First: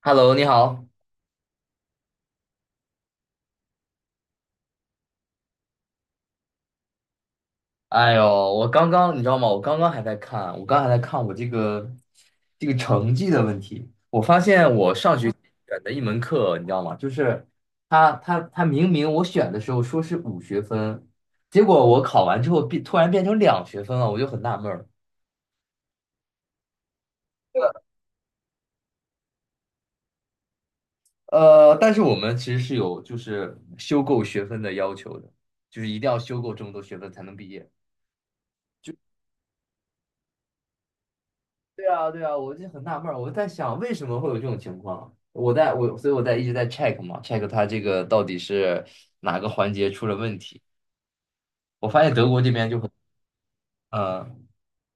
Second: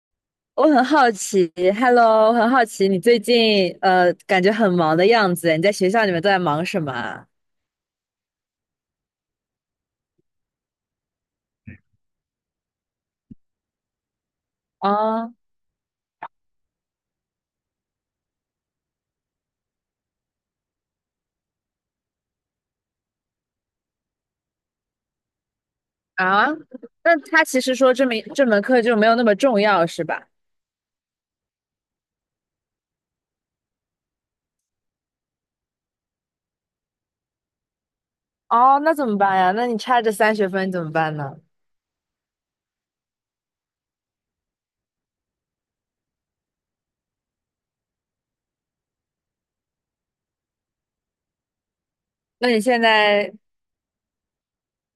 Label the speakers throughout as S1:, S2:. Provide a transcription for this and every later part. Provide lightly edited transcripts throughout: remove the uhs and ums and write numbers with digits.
S1: Hello，你
S2: 我很
S1: 好。
S2: 好奇，Hello，我很好奇你最近感觉很忙的样子，你在学校里面都在忙什么啊？
S1: 哎呦，我刚刚你知道吗？我刚刚还在看，我刚还在看我这个成绩的问题。我发现我上学
S2: 哦。
S1: 期选的一门课，你知道吗？就是他明明我选的时候说是5学分，结果我考完之后变突然变成两学分了，我就很纳闷儿。
S2: 啊，那他其实说这门课就没有那么重要，是吧？
S1: 但是我们其实是有就是修够学分的要求的，就是一定要修够这么多学分才能毕业。
S2: 哦，那怎么办呀？那你差这三学分怎么办呢？
S1: 对啊，对啊，我就很纳闷儿，我在想为什么会有这种情况。我在我，所以我在一直在 check 嘛，check 它这个到底是哪个环节出了问题。我发现德国
S2: 那
S1: 这
S2: 你
S1: 边就
S2: 现
S1: 很，
S2: 在，
S1: 呃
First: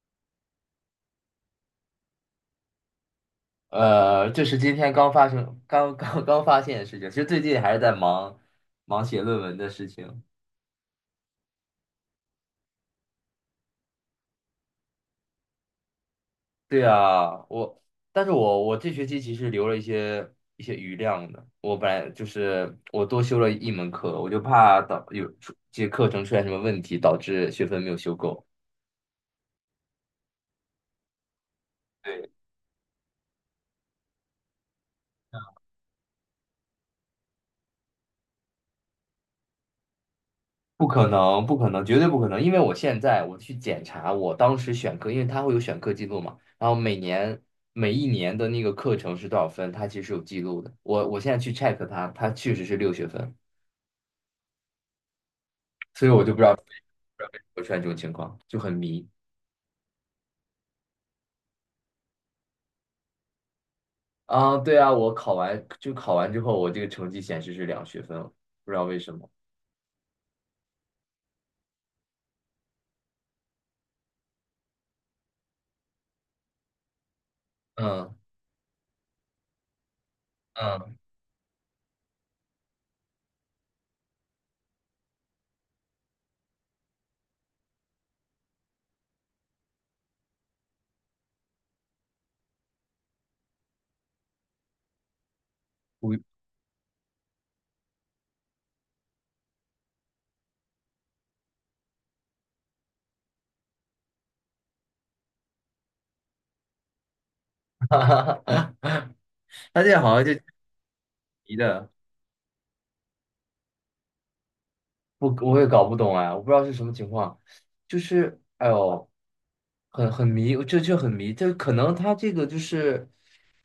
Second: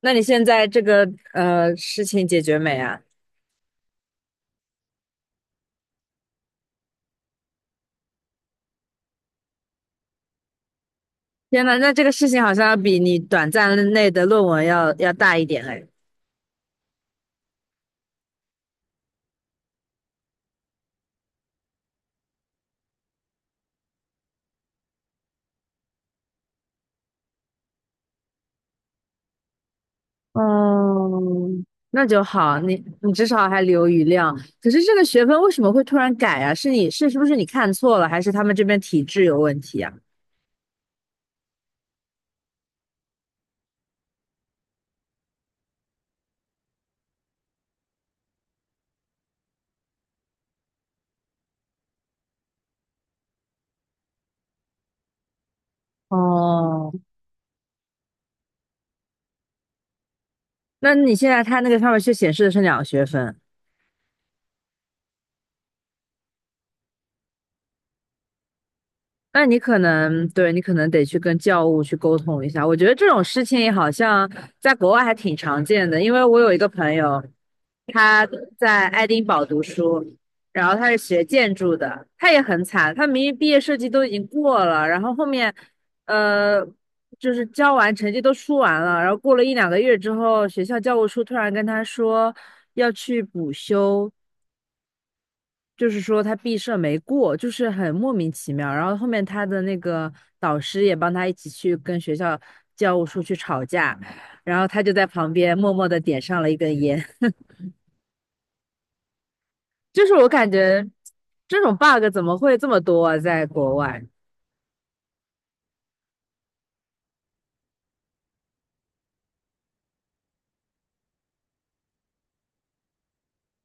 S2: 那你现在这个事情解决没啊？
S1: 这是今天刚发生、刚刚刚发现的事情。其实最近还是在忙写论文的事情。
S2: 天呐，那这个事情好像要比你短暂内的论文要大一点哎。
S1: 对啊，我，但是我这学期其实留了一些余量的。我本来就是我多修了一门课，我就怕导有出这些课程出现什么问题，导致学分没有修够。
S2: 哦，那就好，你至少还留余量。可是这个学分为什么会突然改啊？是你是是不是你看错了，还是他们这边体制有问题啊？
S1: 不可能，不可能，绝对不可能！因为我现在我去检查我当时选课，因为它会有选课记录嘛，然后每年每一年的那个课程是多少分，它其实有记录的。我现在去 check 它，它确实是6学分，所以我就不知道
S2: 哦，
S1: 会出现这种情况，就很迷
S2: 那你现在他那个上面却显示的是两个学分。
S1: 啊。对啊，我考完就考完之后，我这个成绩显示是两学分，不知道为什么。
S2: 那你可能对你可能得去跟教务去沟通一下。我觉得这种事情好像在国外还挺常见的，因为我有一个朋友，
S1: 嗯
S2: 他在爱丁堡读书，然后他
S1: 嗯，
S2: 是学建筑的，他也很惨，他明明毕业设计都已经过了，然后后面，呃，就是交完成绩都出完了，然后过了一两个月之后，学校教务处突然跟他说要去补修，就是说他毕设没过，就是很莫名其妙。然后后面他的那个导师也帮他一起去跟学校教务处去吵架，然后他就在旁边默默的点上了一根烟。
S1: 哈他现在
S2: 就是
S1: 好像
S2: 我
S1: 就
S2: 感觉
S1: 迷
S2: 这种
S1: 的。
S2: bug 怎么会这么多啊，在国外？
S1: 我也搞不懂哎，我不知道是什么情况，就是哎呦，很迷，这很迷，这可能他这个就是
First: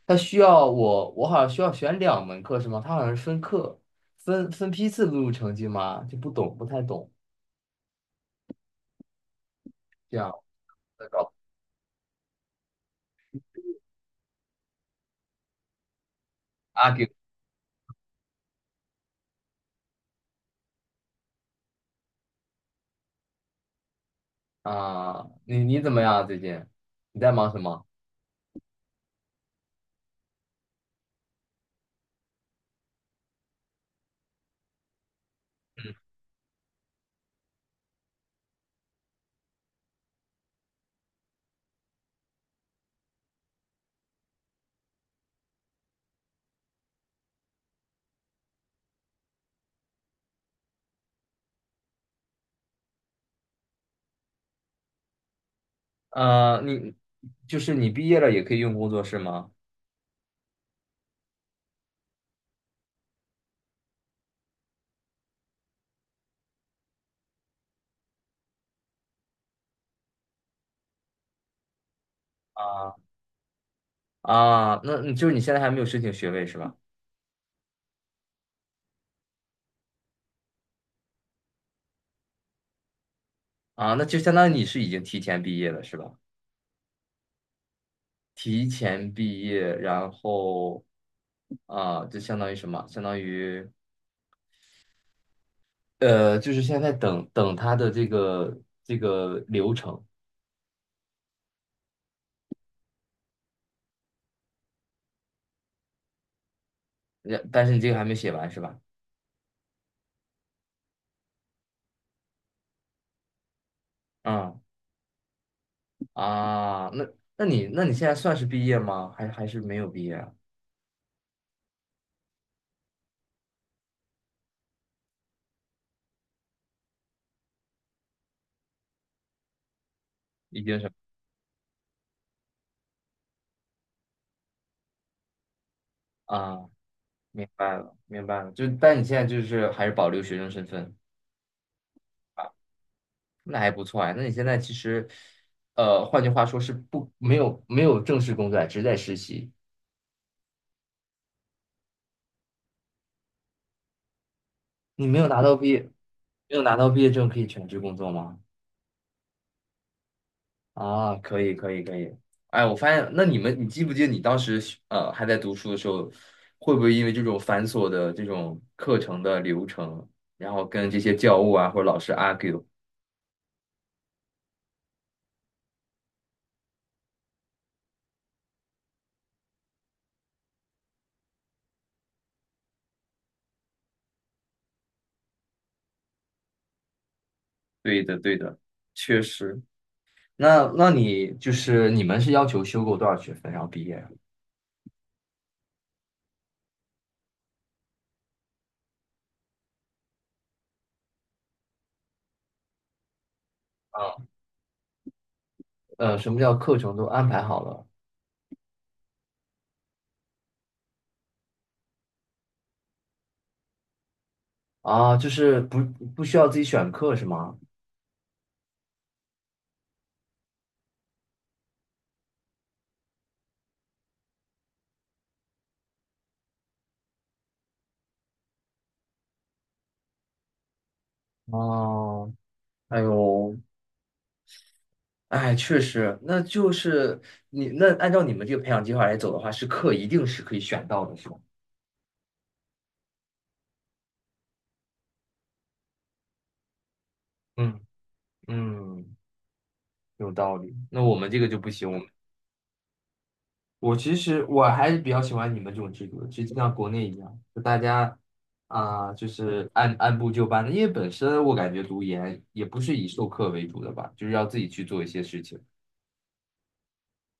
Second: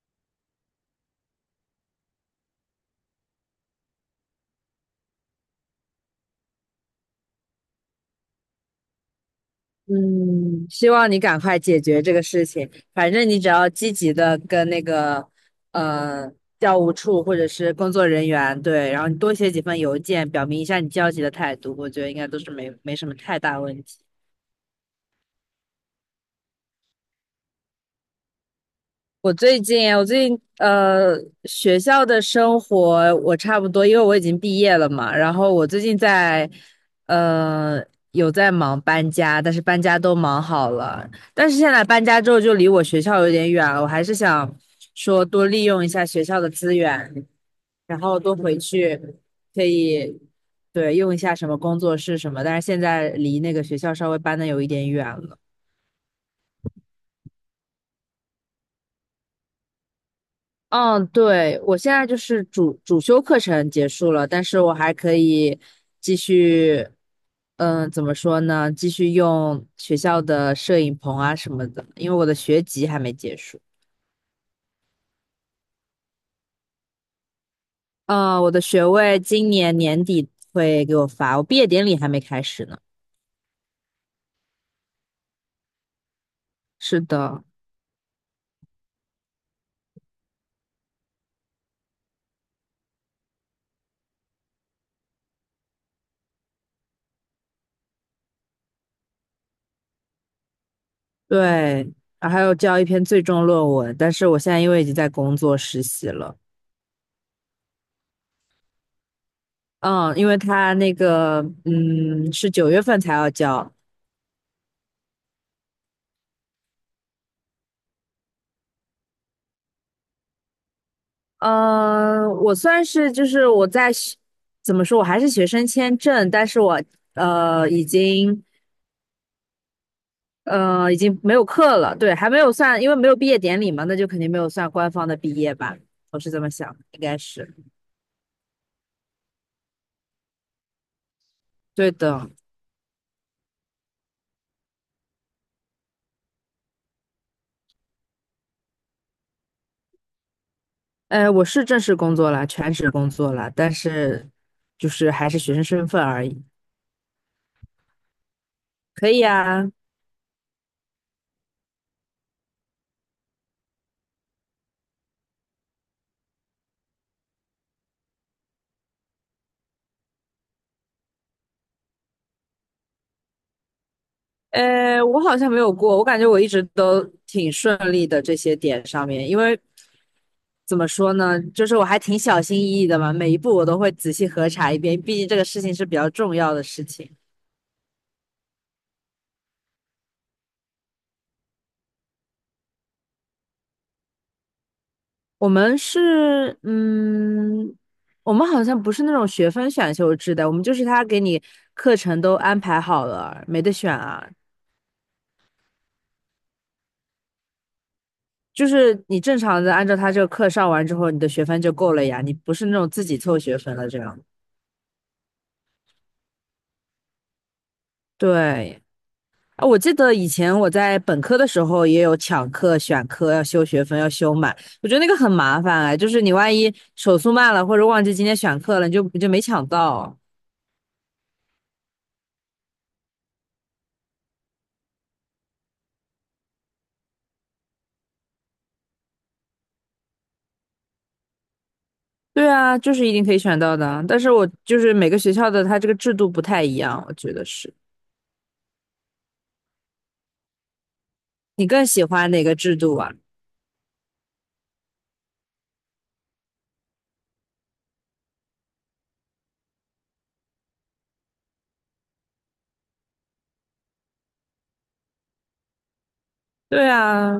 S1: 他需要我，我好像需要选两门课是吗？他好像是分课分批次录入成绩吗？就不懂，不太懂，这样
S2: 嗯，希
S1: 在
S2: 望你
S1: 搞
S2: 赶快解决这个事情。反正你只要积极的跟那个呃教务
S1: argue
S2: 处或者是工作人员对，然后你多写几份邮件，表明一下你焦急的态度，我觉得应该都是没什么太大问题。
S1: 啊，你怎么样啊最近？你在忙什么？
S2: 我最近学校的生活我差不多，因为我已经毕业了嘛。然后我最近在呃有在忙搬家，但是搬家都忙好了。但是现在搬家之后就离我学校有点远了，我还是想说多利用一下学校的资源，然后多回去可以对用一下什么工作室什么。但是现在离那个学校稍微搬的有一点远了。
S1: 呃，你就是你毕业了也可以用工作室吗？
S2: 嗯，对，我现在就是主修课程结束了，但是我还可以继续，嗯，怎么说呢？继续用学校的摄影棚啊什么的，因为我的学籍
S1: 啊
S2: 还没结束。
S1: 啊，那就是你现在还没有申请学位是吧？
S2: 嗯，我的学位今年年底会给我发，我毕业典礼还没开始呢。
S1: 啊，那就相当于你是已经提前毕业了，是吧？
S2: 是的。
S1: 提前毕业，然后啊，就相当于什么？相当于呃，就是现在等等他的这个流程，
S2: 对，然还有交一篇最终论文，但是我现在因为已经在工作实习了。
S1: 呃但是你这个还没写完是吧？
S2: 嗯，因为他那个，嗯，是九月份才要交。
S1: 嗯啊，那那你现在算是毕业吗？还是没有毕业啊？
S2: 呃，我算是就是我在学怎么说，我还是学生签证，但是我已经
S1: 已经是
S2: 已经没有课了，对，还没有算，因为没有毕业典礼嘛，那就肯定没有算官方的毕业吧，我是这么
S1: 啊，
S2: 想的，应该
S1: 明
S2: 是
S1: 白了，明白了，就但你现在就是还是保留学生身份。
S2: 对的。
S1: 那还不错啊。那你现在其实，呃，换句话说是不没有正式工作啊只是在实习。
S2: 哎，我是正式工作了，全职工作了，但是就
S1: 你
S2: 是
S1: 没有
S2: 还是
S1: 拿
S2: 学
S1: 到
S2: 生
S1: 毕业，
S2: 身份而已。
S1: 没有拿到毕业证可以全职工作吗？
S2: 可以啊。
S1: 啊，可以可以可以。哎，我发现，那你们，你记不记得你当时还在读书的时候，会不会因为这种繁琐的这种课程的流程，然后跟这些教务啊或者老师 argue？
S2: 呃，我好像没有过，我感觉我一直都挺顺利的这些点上面，因为怎么说呢？就是我还挺小心翼翼的嘛，每一步我都会仔细核查一遍，毕竟这个事情是比较重要的事情。
S1: 对的对的，确实。那你就是你们是要求修够多少学分然后毕业
S2: 我们是，嗯，我们好像不是那种学分选修制的，我们就是他给你课程都安排好了，没得选
S1: 啊？
S2: 啊。
S1: 呃，什么叫课程都安排好了
S2: 就是你正常的按照他这个课上完之后，你的学分就够了呀，你不是那种自己凑学分了这样。
S1: 啊？就是不需要自己选课是吗？
S2: 对。啊，我记得以前我在本科的时候也有抢课、选课，要修学分，要修满。我觉得那个很麻烦哎，就是你万一手速慢了，或者忘记今天选课了，你就没抢到。
S1: 哦，哎呦，哎，确实，那就是你那按照你们这个培养计划来走的话，是课一定是可以选到的，是吗？
S2: 对啊，就是一定可以选到的啊。但是我就是每个学校的它这个制度不太一样，我觉得是。
S1: 嗯嗯，有道理。那我们这个就
S2: 你
S1: 不
S2: 更
S1: 行，我
S2: 喜
S1: 们
S2: 欢哪个制度啊？
S1: 我其实我还是比较喜欢你们这种制度的，就像国内一样，就大家啊、就是按部就班的，因为本身我感觉读研也不是以授课为主的吧，就是要自己去做一些事情。
S2: 对啊。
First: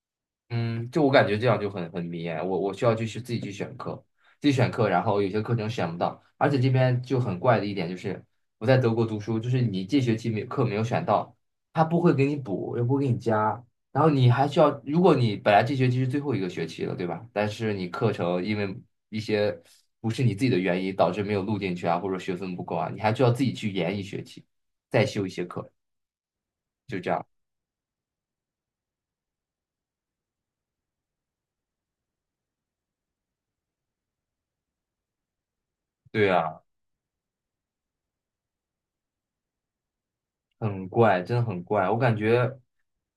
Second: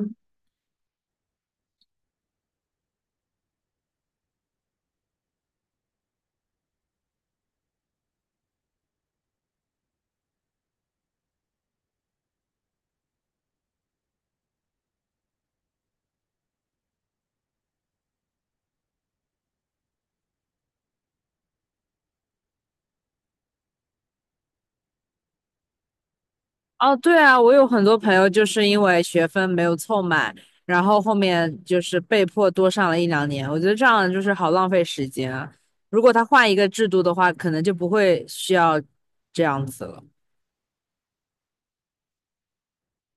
S1: 嗯，就我感觉这样就很迷哎，我需要去自己去选课，自己选课，然后有些课程选不到，而且这边就很怪的一点就是我在德国读书，就是你这学期没课没有选到，他不会给你补，也不会给你加，然后你还需要，如果你本来这学期是最后一个学期了，对吧？但是你课程因为一些不是你自己的原因导致没有录进去啊，或者学分不够啊，你还需要自己去延一学期，再修一些课，
S2: 哦，
S1: 就这
S2: 对
S1: 样。
S2: 啊，我有很多朋友就是因为学分没有凑满，然后后面就是被迫多上了一两年。我觉得这样就是好浪费时间啊。如果他
S1: 对
S2: 换一
S1: 啊，
S2: 个制度的话，可能就不会需要这样子了。
S1: 很怪，真的很怪，我感觉。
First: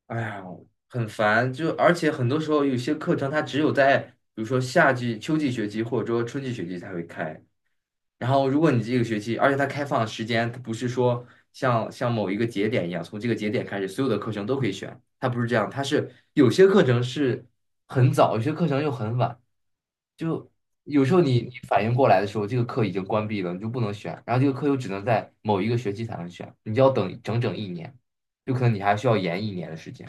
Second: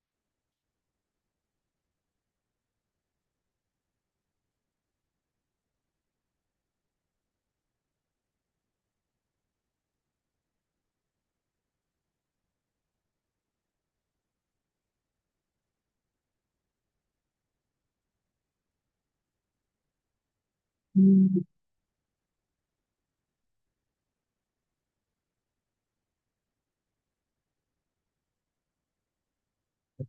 S1: 哎呀，很烦，就而且很多时候有些课程它只有在比如说夏季、秋季学期或者说春季学期才会开。然后如果你这个学期，而且它开放的时间，它不是说像某一个节点一样，从这个节点开始所有的课程都可以选，它不是这样，它是有些课程是很早，有些课程又很晚。就有时候你
S2: 嗯，
S1: 你反应过来的时候，这个课已经关闭了，你就不能选，然后这个课又只能在某一个学期才能选，你就要等整整一年，有可能你还需要延一年的时间。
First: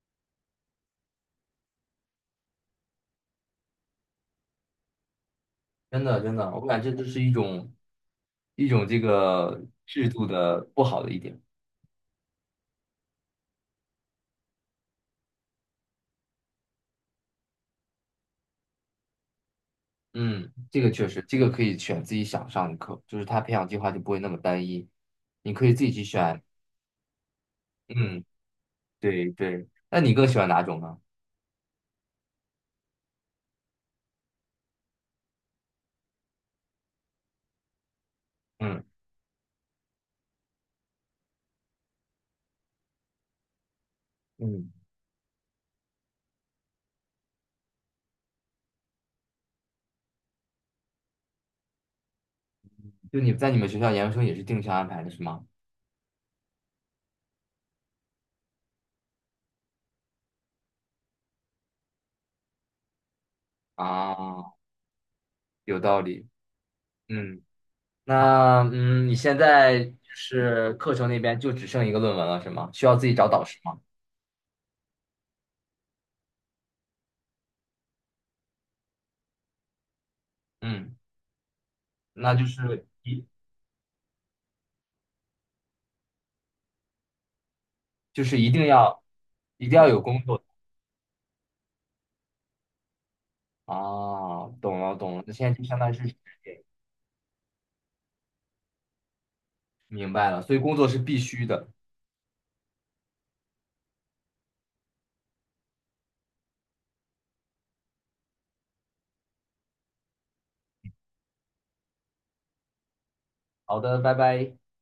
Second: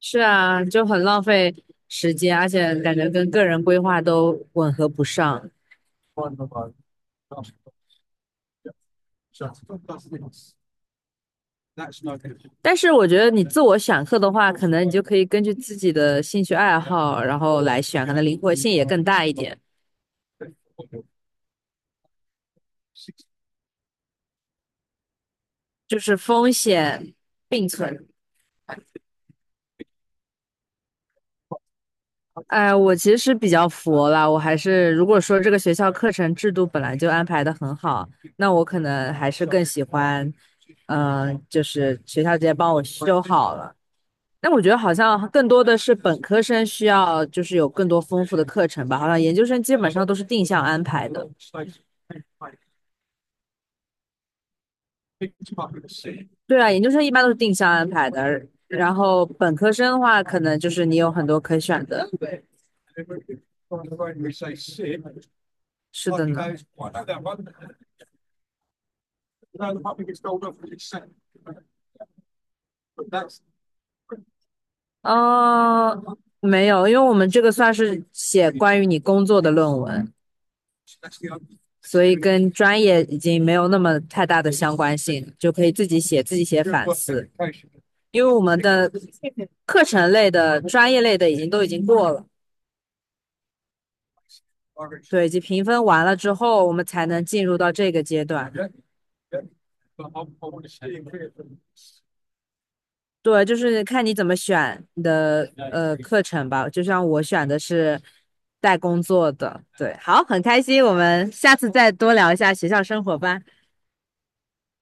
S2: 是啊，就很浪费时间，而且感觉跟个人规划都吻合不上。
S1: 真的真的，我感觉这是一种这个制度的不好的一点。
S2: 但是我觉得你自我选课的话，可能你就可以根据自己的兴趣爱好，然后来选，可能灵活性也更大一点，
S1: 嗯，这个确实，这个可以选自己想上的课，就是他培养计划就不会那么单一，你可以自己
S2: 就
S1: 去
S2: 是
S1: 选。
S2: 风险并存。
S1: 嗯，对对。那你更喜欢哪种呢？
S2: 哎，我其实是比较佛了，我还是如果说这个学校课程制度本来就安排的很好，那我可
S1: 嗯
S2: 能还是更喜欢，嗯、就是学校直接帮我修好了。那我觉
S1: 嗯，
S2: 得好像更多的是本科生需要，就是有更多丰富的课程吧。好像研究生基本上都是定向安排的。
S1: 就你在你们学校研究生也是定向安排的是吗？
S2: 对啊，研究生一般都是定向安排的，然后本科生的话，可能就是你有很多可选的。
S1: 啊，有道
S2: 是的
S1: 理。
S2: 呢。
S1: 嗯，那嗯，你现在是课程那边就只剩一个论文了是吗？需要自己找导师吗？
S2: 哦，没有，因为我们这个算是写关于你工作的论文，
S1: 嗯，
S2: 所以
S1: 那就
S2: 跟专
S1: 是
S2: 业已
S1: 一。
S2: 经没有那么太大的相关性，就可以自己写，自己写反思。
S1: 就
S2: 因为
S1: 是
S2: 我
S1: 一
S2: 们
S1: 定
S2: 的
S1: 要一定
S2: 课
S1: 要有
S2: 程
S1: 工
S2: 类
S1: 作
S2: 的、专业类的已经都已经过了，
S1: 啊，懂了懂了，
S2: 对，已
S1: 那
S2: 经
S1: 现在
S2: 评
S1: 就相
S2: 分
S1: 当于
S2: 完
S1: 是事
S2: 了之后，我们才能进入到这个阶段。
S1: 明白了，所以工作是必须的。
S2: 对，就是看你怎么选你的课程吧。就像我选的是带工作的，对，好，很开心，我们下次再多聊一下学校生活吧。
S1: 好的，拜拜。